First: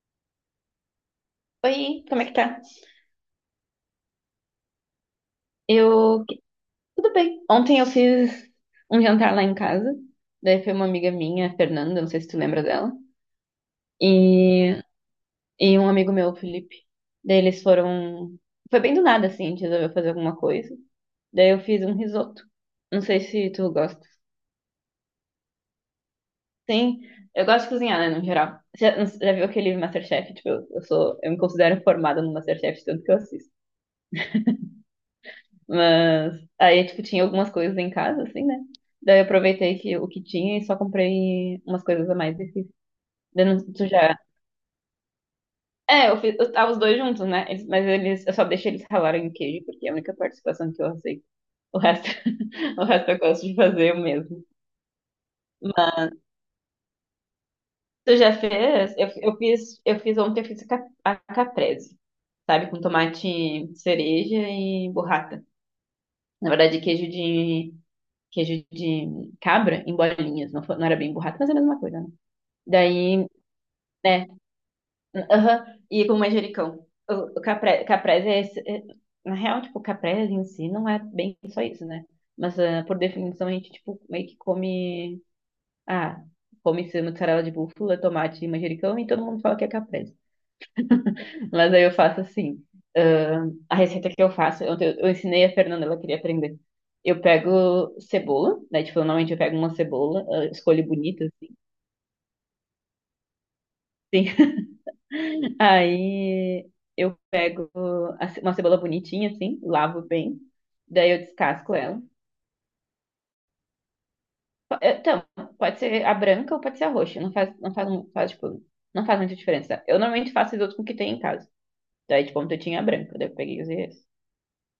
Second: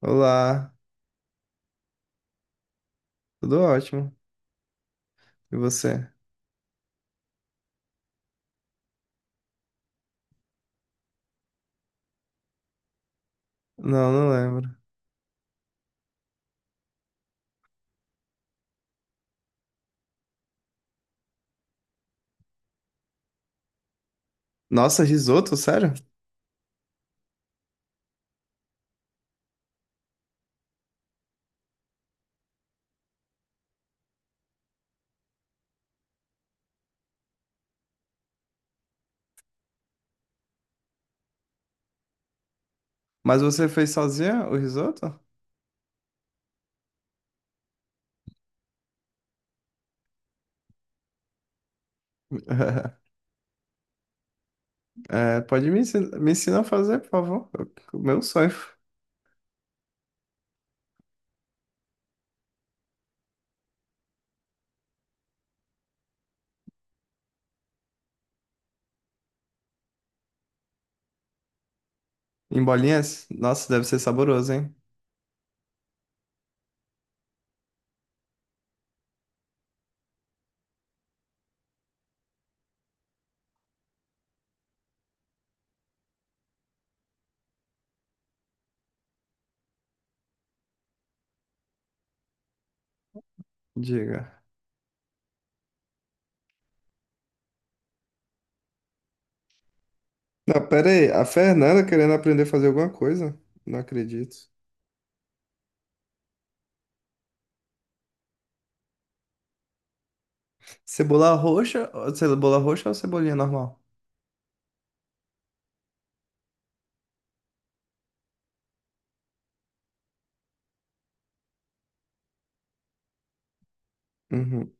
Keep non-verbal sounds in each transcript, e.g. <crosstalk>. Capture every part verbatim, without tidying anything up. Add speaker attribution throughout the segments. Speaker 1: Olá,
Speaker 2: Oi, como é que tá?
Speaker 1: tudo ótimo. E você?
Speaker 2: Eu. Tudo bem. Ontem eu fiz um jantar lá em casa. Daí foi uma amiga minha, a Fernanda, não sei se tu lembra dela.
Speaker 1: Não, não
Speaker 2: E,
Speaker 1: lembro.
Speaker 2: e um amigo meu, o Felipe. Daí eles foram. Foi bem do nada, assim, a gente resolveu fazer alguma coisa. Daí eu fiz um risoto. Não sei se tu gosta.
Speaker 1: Nossa, risoto, sério?
Speaker 2: Sim, eu gosto de cozinhar, né, no geral. Você Já, já viu aquele MasterChef? Tipo, eu, eu sou. Eu me considero formada no MasterChef, tanto que eu assisto. Mas aí, tipo, tinha algumas coisas em casa, assim, né? Daí eu aproveitei que, o que tinha e só comprei umas coisas a mais e fiz.
Speaker 1: Mas
Speaker 2: Daí
Speaker 1: você
Speaker 2: não- tu
Speaker 1: fez
Speaker 2: já.
Speaker 1: sozinha o risoto?
Speaker 2: É, eu fiz, eu tava os dois juntos, né? Eles- mas eles, eu só deixei eles ralarem o queijo, porque é a única participação que eu aceito. O resto, <laughs> o
Speaker 1: <laughs>
Speaker 2: resto eu gosto de fazer eu mesmo.
Speaker 1: É, pode me
Speaker 2: Mas
Speaker 1: ensinar, me ensinar a fazer, por favor. O
Speaker 2: tu
Speaker 1: meu
Speaker 2: já
Speaker 1: sonho.
Speaker 2: fez? Eu, eu fiz, eu fiz ontem, eu fiz a, cap- a caprese, sabe? Com tomate cereja e burrata. Na verdade, queijo de queijo de cabra em bolinhas. Não, fo- não era bem burrata, mas é a mesma coisa, né?
Speaker 1: Em
Speaker 2: Daí,
Speaker 1: bolinhas? Nossa, deve ser
Speaker 2: né?
Speaker 1: saboroso, hein?
Speaker 2: Aham. E com manjericão. O, o capre- caprese é, esse- é- na real, tipo, caprese em si não é bem só isso, né? Mas ah, por definição a gente, tipo, meio que come. Ah, come esse mussarela de búfala, tomate e manjericão e todo mundo fala que é caprese. Mas aí eu faço assim. Ahn, a receita que
Speaker 1: Diga.
Speaker 2: eu faço, eu, eu ensinei a Fernanda, ela queria aprender. Eu pego cebola, né? Tipo, normalmente eu pego uma cebola, ah,
Speaker 1: Não,
Speaker 2: escolho
Speaker 1: pera aí. A
Speaker 2: bonita, assim.
Speaker 1: Fernanda querendo aprender a fazer alguma coisa? Não acredito.
Speaker 2: Sim. <laughs> Aí eu pego a ce- uma cebola bonitinha, assim, lavo bem. Daí eu
Speaker 1: Cebola
Speaker 2: descasco
Speaker 1: roxa,
Speaker 2: ela.
Speaker 1: cebola roxa ou cebolinha normal?
Speaker 2: Po- Então, pode ser a branca ou pode ser a roxa. Não faz, não faz, não faz, tipo, não faz muita diferença. Eu normalmente faço risoto com o que tem em casa. Daí, tipo, ontem eu tinha a branca, daí eu peguei e usei essa.
Speaker 1: Uhum.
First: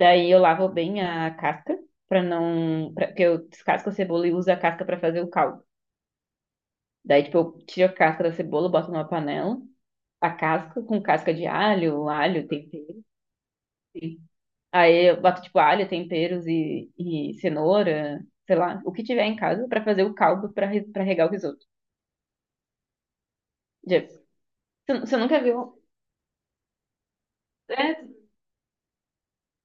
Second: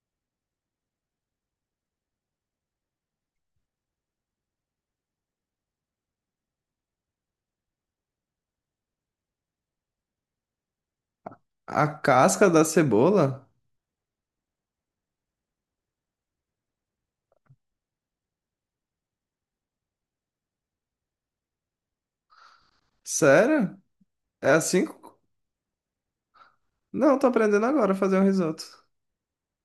Speaker 2: Daí eu lavo bem a casca para não, pra, porque eu descasco a cebola e uso a casca para fazer o caldo. Daí tipo eu tiro a casca da cebola, boto numa panela, a casca com casca de
Speaker 1: A
Speaker 2: alho, alho,
Speaker 1: casca da
Speaker 2: tempero.
Speaker 1: cebola?
Speaker 2: Enfim. Aí eu boto tipo alho, temperos e, e cenoura, sei lá, o que tiver em casa para fazer o caldo para para regar o risoto.
Speaker 1: Sério?
Speaker 2: Já-
Speaker 1: É assim?
Speaker 2: Você, você nunca viu?
Speaker 1: Não, tô aprendendo agora a
Speaker 2: É,
Speaker 1: fazer um risoto.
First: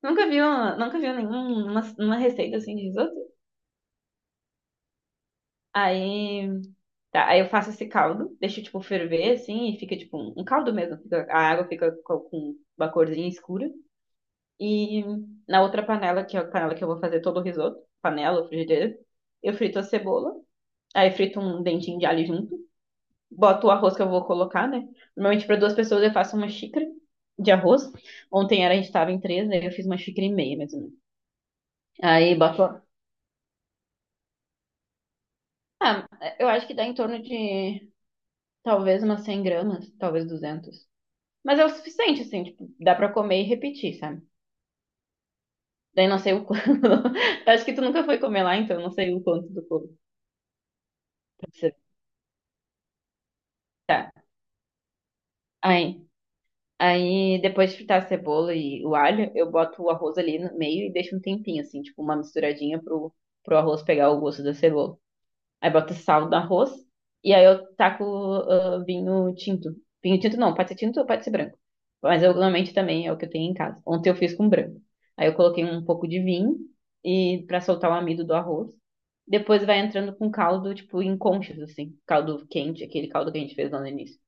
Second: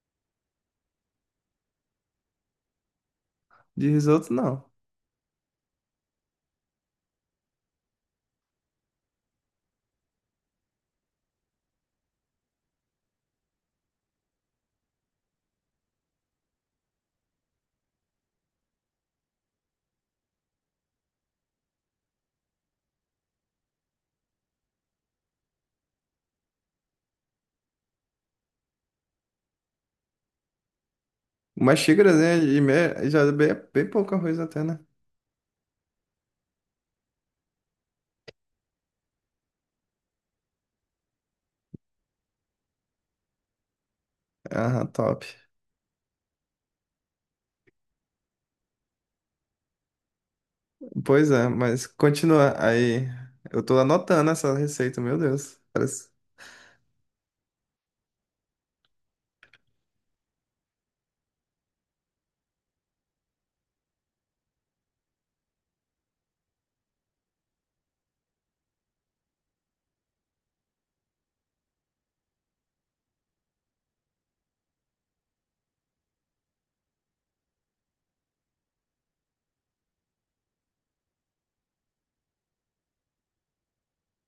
Speaker 2: nunca viu, nunca viu nenhuma uma receita assim de risoto?
Speaker 1: De risoto, não.
Speaker 2: Aí Tá, aí eu faço esse caldo, deixo, tipo, ferver, assim, e fica, tipo, um um caldo mesmo. Fica- a água fica co- com uma corzinha escura. E na outra panela, que é a panela que eu vou fazer todo o risoto, panela ou frigideira, eu frito a cebola. Aí frito um dentinho de alho junto. Boto o arroz que eu vou colocar, né? Normalmente, para duas pessoas, eu faço uma xícara de arroz. Ontem era, a gente tava em três, né? Eu fiz uma xícara e meia, mais ou menos.
Speaker 1: Mas xícaras
Speaker 2: Aí
Speaker 1: né, e
Speaker 2: boto...
Speaker 1: meia já é bem, bem pouco arroz até, né?
Speaker 2: Ah, eu acho que dá em torno de, talvez, umas cem gramas, talvez duzentas. Mas é o suficiente, assim, tipo, dá pra comer e repetir, sabe?
Speaker 1: Aham, top.
Speaker 2: Daí não sei o quanto. <laughs> Acho que tu nunca foi comer lá, então não sei o quanto do corpo
Speaker 1: Pois é,
Speaker 2: precisa
Speaker 1: mas continua. Aí, eu tô
Speaker 2: fritar.
Speaker 1: anotando essa receita, meu Deus.
Speaker 2: Aí,
Speaker 1: Parece...
Speaker 2: aí, depois de fritar a cebola e o alho, eu boto o arroz ali no meio e deixo um tempinho, assim, tipo, uma misturadinha pro, pro arroz pegar o gosto da cebola. Aí boto sal no arroz. E aí eu taco ah, vinho tinto. Vinho tinto não, pode ser tinto ou pode ser branco. Mas eu normalmente também é o que eu tenho em casa. Ontem eu fiz com branco. Aí eu coloquei um pouco de vinho e para soltar o amido do arroz. Depois vai entrando com caldo, tipo, em conchas, assim. Caldo quente, aquele caldo que a gente fez lá no início.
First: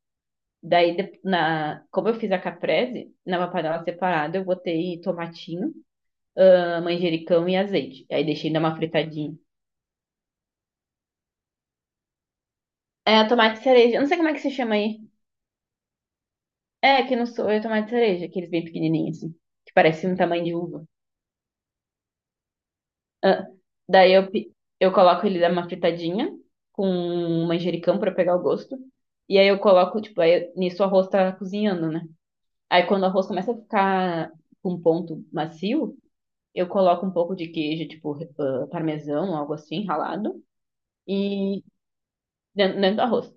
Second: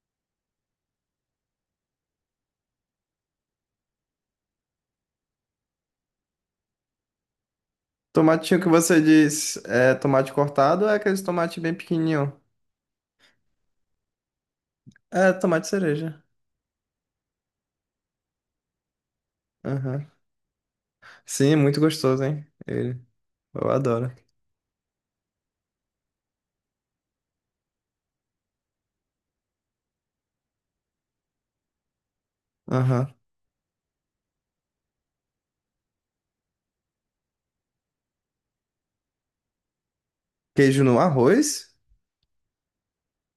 Speaker 2: Daí, de- na, como eu fiz a caprese, numa panela separada, eu botei tomatinho, ah, manjericão e azeite. Aí deixei dar
Speaker 1: Tomatinho que
Speaker 2: uma
Speaker 1: você
Speaker 2: fritadinha.
Speaker 1: diz é tomate cortado ou é aqueles tomate bem pequenininho?
Speaker 2: É, tomate cereja. Eu não sei como é que se chama aí.
Speaker 1: É, tomate cereja.
Speaker 2: É, que não sou eu tomate de cereja, aqueles bem pequenininhos, assim, que
Speaker 1: Aham.
Speaker 2: parece um tamanho de uva.
Speaker 1: Sim, muito gostoso, hein? Ele.
Speaker 2: Ah,
Speaker 1: Eu adoro.
Speaker 2: daí eu, pi- eu coloco ele dar uma fritadinha com manjericão pra pegar o gosto. E aí eu coloco, tipo, aí nisso o arroz tá cozinhando, né? Aí quando o
Speaker 1: Aham.
Speaker 2: arroz começa a ficar com um ponto macio, eu coloco um pouco de queijo, tipo, ah, parmesão, algo assim, ralado,
Speaker 1: Queijo no
Speaker 2: e
Speaker 1: arroz?
Speaker 2: dentro, dentro do arroz.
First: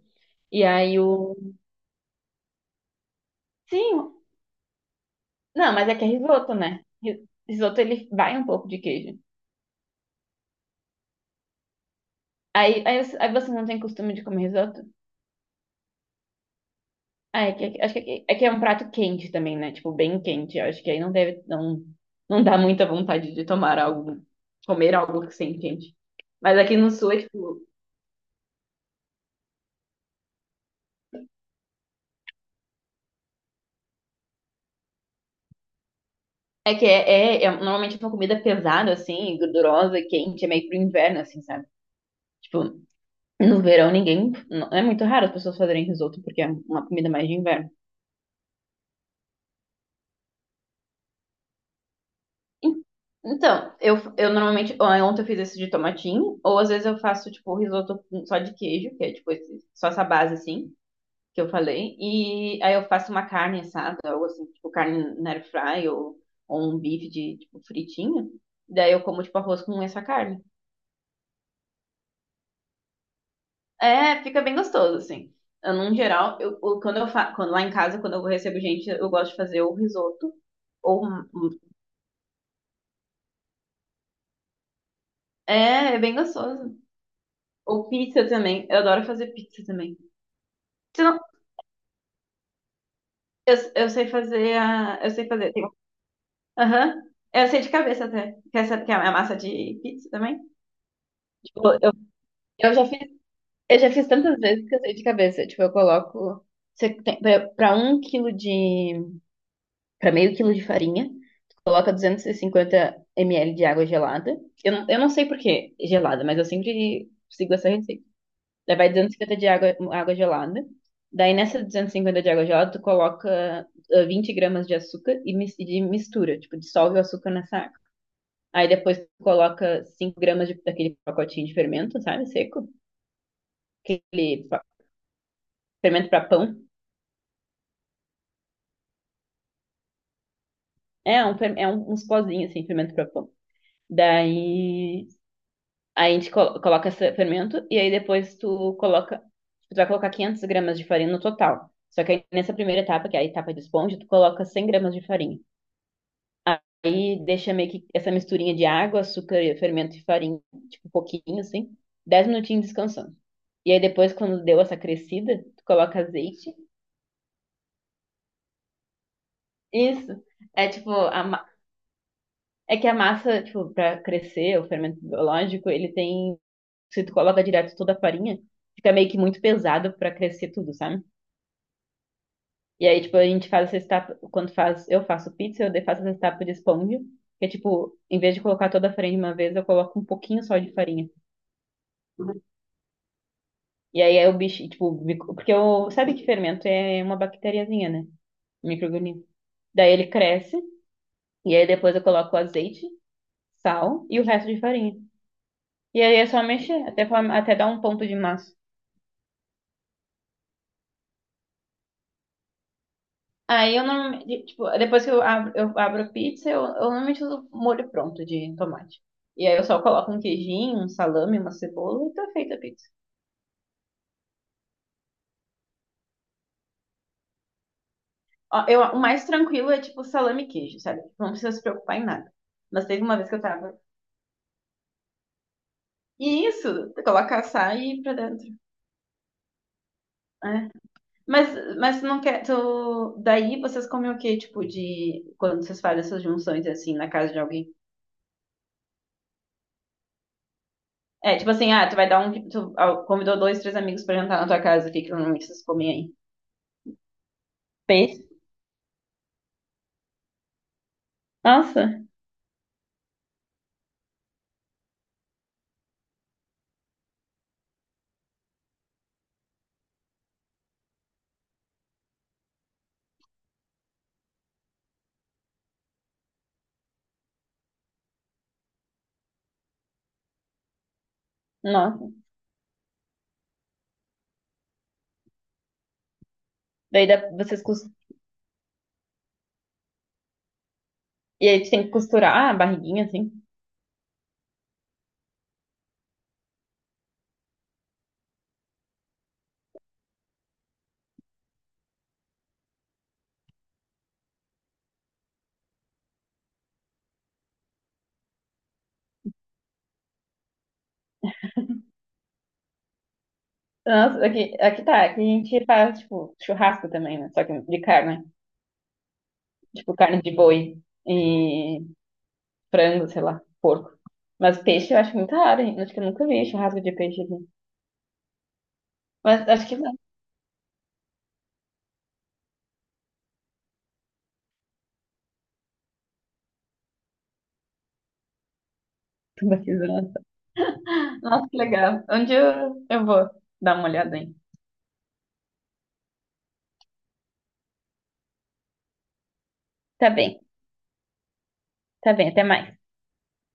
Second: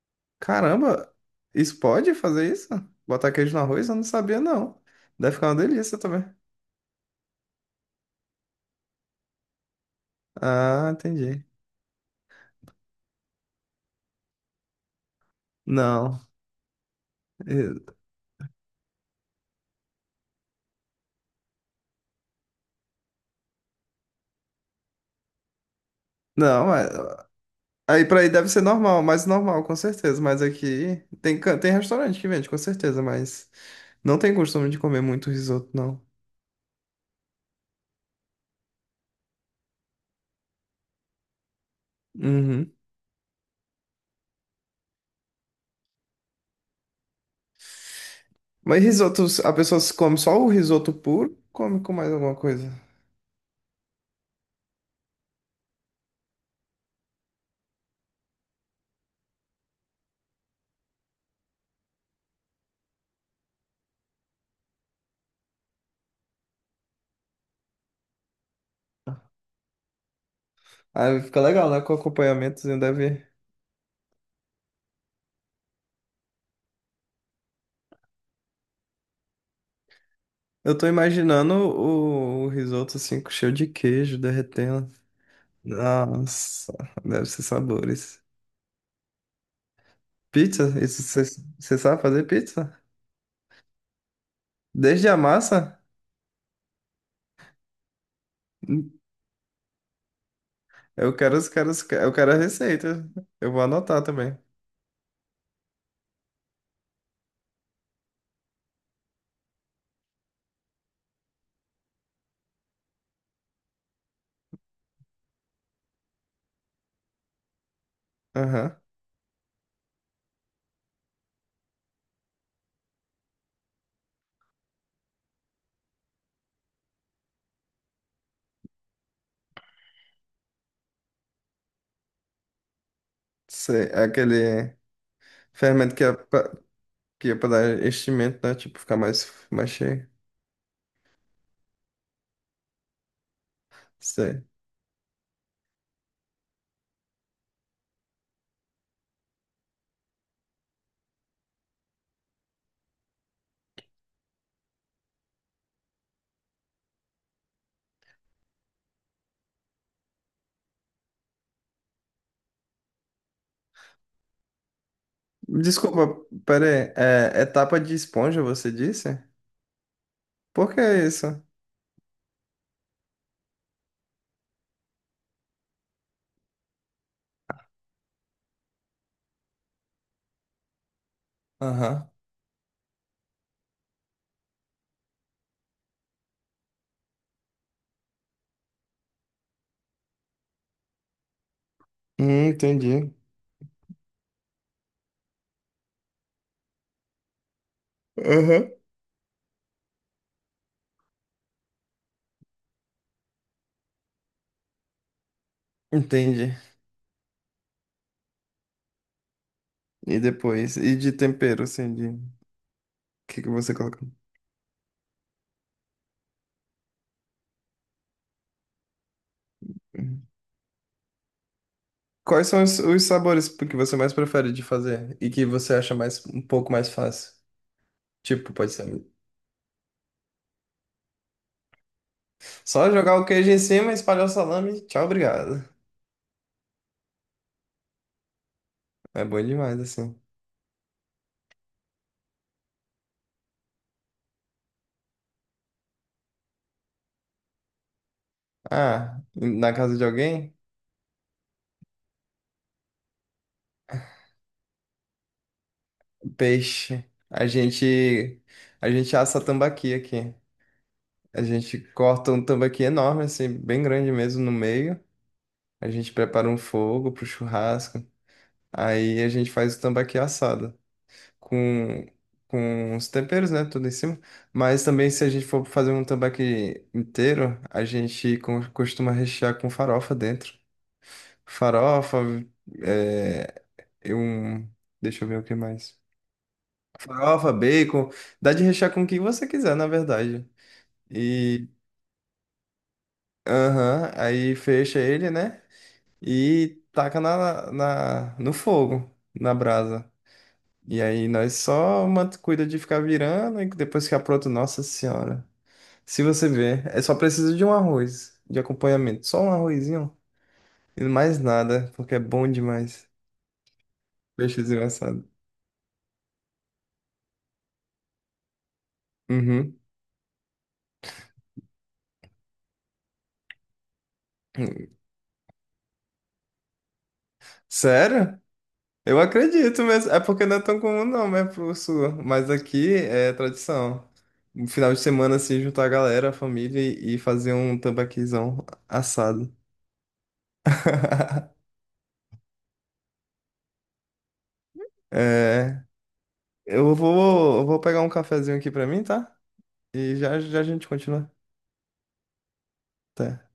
Speaker 2: E aí
Speaker 1: Caramba,
Speaker 2: o.
Speaker 1: isso pode fazer isso? Botar queijo no arroz? Eu não
Speaker 2: Sim,
Speaker 1: sabia, não. Deve ficar uma
Speaker 2: não, mas é
Speaker 1: delícia
Speaker 2: que é
Speaker 1: também.
Speaker 2: risoto, né? Ri- Risoto ele vai um pouco de queijo.
Speaker 1: Ah, entendi.
Speaker 2: Aí, aí, você- aí você não tem costume de comer risoto?
Speaker 1: Não,
Speaker 2: Ah, é que, é que- acho
Speaker 1: eu-
Speaker 2: que aqui- é, que é um prato quente também, né? Tipo, bem quente. Eu acho que aí não deve, não, não dá muita vontade de tomar algo, comer algo que sem quente. Mas
Speaker 1: não,
Speaker 2: aqui
Speaker 1: é-
Speaker 2: no sul é tipo,
Speaker 1: Aí pra aí deve ser normal, mais normal, com certeza. Mas aqui tem, can- tem restaurante que vende, com certeza, mas não tem costume de comer muito risoto, não.
Speaker 2: é que é, é, é normalmente é uma comida pesada, assim, gordurosa, quente, é meio pro inverno, assim, sabe?
Speaker 1: Uhum.
Speaker 2: Tipo, no verão ninguém, não, é muito raro as pessoas fazerem risoto, porque é uma comida mais de inverno.
Speaker 1: Mas risoto, a pessoa se come só o risoto puro, come com mais alguma coisa.
Speaker 2: En- Então, eu, eu normalmente, ó, ontem eu fiz esse de tomatinho, ou às vezes eu faço, tipo, risoto com- só de queijo, que é, tipo, esse- só essa base, assim, que eu falei, e aí eu faço uma carne assada, ou assim, tipo, carne na air fry, ou, ou um bife de, tipo, fritinho, daí eu como, tipo, arroz com essa carne.
Speaker 1: Aí fica legal, né? Com acompanhamentozinho deve.
Speaker 2: É, fica bem gostoso, assim. Eu, no geral, eu, eu- quando eu fa quando lá em casa, quando eu recebo gente, eu gosto de fazer o risoto,
Speaker 1: Eu tô
Speaker 2: ou, um-
Speaker 1: imaginando
Speaker 2: um-
Speaker 1: o, o risoto assim, com cheio de queijo, derretendo.
Speaker 2: é, é bem
Speaker 1: Nossa,
Speaker 2: gostoso.
Speaker 1: deve ser
Speaker 2: Ou
Speaker 1: sabores.
Speaker 2: pizza também, eu adoro fazer pizza também.
Speaker 1: Pizza? Isso, você sabe fazer pizza?
Speaker 2: Eu, eu sei fazer a.
Speaker 1: Desde
Speaker 2: Eu
Speaker 1: a
Speaker 2: sei fazer. tem-
Speaker 1: massa?
Speaker 2: Aham. Eu sei de cabeça até. Quer saber que é a massa de pizza também?
Speaker 1: Eu quero os
Speaker 2: Tipo,
Speaker 1: caras,
Speaker 2: eu,
Speaker 1: eu quero a
Speaker 2: eu já fiz,
Speaker 1: receita. Eu vou
Speaker 2: eu já
Speaker 1: anotar
Speaker 2: fiz
Speaker 1: também.
Speaker 2: tantas vezes que eu sei de cabeça. Tipo, eu coloco. Você tem, pra, pra um quilo de. Pra meio quilo de farinha, tu coloca duzentos e cinquenta ml de água gelada. Eu não, eu não sei por que gelada, mas eu sempre sigo essa receita.
Speaker 1: Aham.
Speaker 2: Daí vai duzentos e cinquenta de água, água gelada. Daí nessa duzentos e cinquenta de água gelada, tu coloca ah, vinte gramas de açúcar e, mis- e de mistura, tipo, dissolve o açúcar nessa água. Aí depois tu coloca cinco gramas de- daquele pacotinho de fermento, sabe, seco,
Speaker 1: Sei, é
Speaker 2: aquele pa-
Speaker 1: aquele fermento que
Speaker 2: fermento
Speaker 1: é
Speaker 2: para
Speaker 1: pra,
Speaker 2: pão.
Speaker 1: que é pra dar enchimento, né? Tipo, ficar mais, mais cheio.
Speaker 2: É, um, fer- é um, uns pozinhos assim, fermento para pão.
Speaker 1: Sei.
Speaker 2: Daí aí a gente colo- coloca esse fermento e aí depois tu coloca, tu vai colocar quinhentas gramas de farinha no total. Só que aí nessa primeira etapa, que é a etapa de esponja, tu coloca cem gramas de farinha. Aí deixa meio que essa misturinha de água, açúcar, fermento e farinha, tipo um pouquinho assim, dez minutinhos descansando. E aí depois, quando deu essa crescida, tu coloca
Speaker 1: Desculpa,
Speaker 2: azeite.
Speaker 1: pera aí. É, é tapa de esponja, você disse?
Speaker 2: Isso. É
Speaker 1: Por que
Speaker 2: tipo, a
Speaker 1: isso?
Speaker 2: ma- É que a massa, tipo, pra crescer, o fermento biológico, ele tem. Se tu coloca direto toda a farinha, fica meio que muito pesado pra crescer tudo, sabe?
Speaker 1: Aham.
Speaker 2: E aí, tipo, a gente faz essa etapa. Quando faz, eu faço pizza, eu faço essa etapa de esponja. Que é tipo, em vez de colocar toda a farinha de uma vez, eu coloco um pouquinho só de farinha.
Speaker 1: Hum, entendi.
Speaker 2: E aí é o bicho, tipo, mico- porque o, sabe que fermento é uma bactériazinha, né? Um
Speaker 1: Aham.
Speaker 2: microorganismo. Daí ele cresce, e aí depois eu coloco o azeite, sal e o resto de farinha. E aí é só
Speaker 1: Entendi.
Speaker 2: mexer, até, form- até dar um ponto de massa.
Speaker 1: E depois? E de tempero, assim, de... O que que você
Speaker 2: Aí eu
Speaker 1: coloca?
Speaker 2: normalmente, tipo, depois que eu abro, eu abro a pizza, eu, eu normalmente uso molho pronto de tomate. E aí eu só coloco um queijinho, um salame, uma cebola e tá
Speaker 1: Quais
Speaker 2: feita a
Speaker 1: são os,
Speaker 2: pizza.
Speaker 1: os sabores que você mais prefere de fazer e que você acha mais um pouco mais fácil? Tipo,
Speaker 2: Ó,
Speaker 1: pode
Speaker 2: eu,
Speaker 1: ser
Speaker 2: o mais tranquilo é tipo salame e queijo, sabe? Não precisa se preocupar em nada. Mas
Speaker 1: só
Speaker 2: teve uma
Speaker 1: jogar o
Speaker 2: vez que eu
Speaker 1: queijo em
Speaker 2: tava
Speaker 1: cima, espalhar o salame, tchau, obrigado.
Speaker 2: E isso, coloca açaí pra dentro.
Speaker 1: É bom demais assim.
Speaker 2: É. Mas, mas tu não quer. Tu... Daí vocês comem o quê? Tipo, de. Quando vocês fazem essas junções assim na casa de alguém?
Speaker 1: Ah, na casa de alguém?
Speaker 2: É, tipo assim, ah, tu vai dar um. Tu ah, convidou dois, três amigos pra jantar na tua casa, o que que normalmente vocês comem aí?
Speaker 1: Peixe. A
Speaker 2: Peixe?
Speaker 1: gente a gente assa tambaqui aqui. A gente
Speaker 2: Nossa,
Speaker 1: corta um tambaqui enorme assim, bem grande mesmo no meio. A gente prepara um fogo pro churrasco. Aí a gente faz o tambaqui assado. com, com os temperos, né? Tudo em cima. Mas também, se a gente for fazer um tambaqui inteiro, a gente co- costuma rechear com farofa dentro.
Speaker 2: nossa.
Speaker 1: Farofa, é, e um. Deixa eu ver o que mais.
Speaker 2: Daí dá-
Speaker 1: Farofa,
Speaker 2: vocês. Cos-
Speaker 1: bacon. Dá de rechear com o que você quiser, na verdade.
Speaker 2: E aí
Speaker 1: E.
Speaker 2: tu tem que costurar a barriguinha assim.
Speaker 1: Aham, aí fecha ele, né? E taca na, na, no fogo, na brasa. E aí nós só mant- cuida de ficar virando e depois que apronta, nossa senhora. Se você ver, é só precisa de um arroz de acompanhamento. Só um arrozinho e mais nada, porque é bom demais.
Speaker 2: Nossa, aqui,
Speaker 1: Peixezinho
Speaker 2: aqui tá. Aqui a
Speaker 1: assado.
Speaker 2: gente faz, tipo, churrasco também, né? Só que de carne.
Speaker 1: Uhum.
Speaker 2: Tipo, carne de boi. E frango, sei lá, porco. Mas peixe eu acho muito raro, hein? Acho que eu nunca vi churrasco de peixe aqui.
Speaker 1: Sério? Eu
Speaker 2: Mas acho que
Speaker 1: acredito
Speaker 2: não.
Speaker 1: mesmo.
Speaker 2: <laughs>
Speaker 1: É porque não é tão comum não, né, pro sul. Mas aqui é tradição. No final de semana, assim, juntar a galera, a família e e fazer um tambaquizão assado.
Speaker 2: Tô risada. Nossa, que
Speaker 1: <laughs>
Speaker 2: legal. Onde eu, eu vou dar uma olhada, hein?
Speaker 1: É. Eu vou, eu vou pegar um cafezinho aqui pra mim, tá?
Speaker 2: Tá
Speaker 1: E
Speaker 2: bem,
Speaker 1: já, já a gente continua.
Speaker 2: tá bem, até mais.
Speaker 1: Até.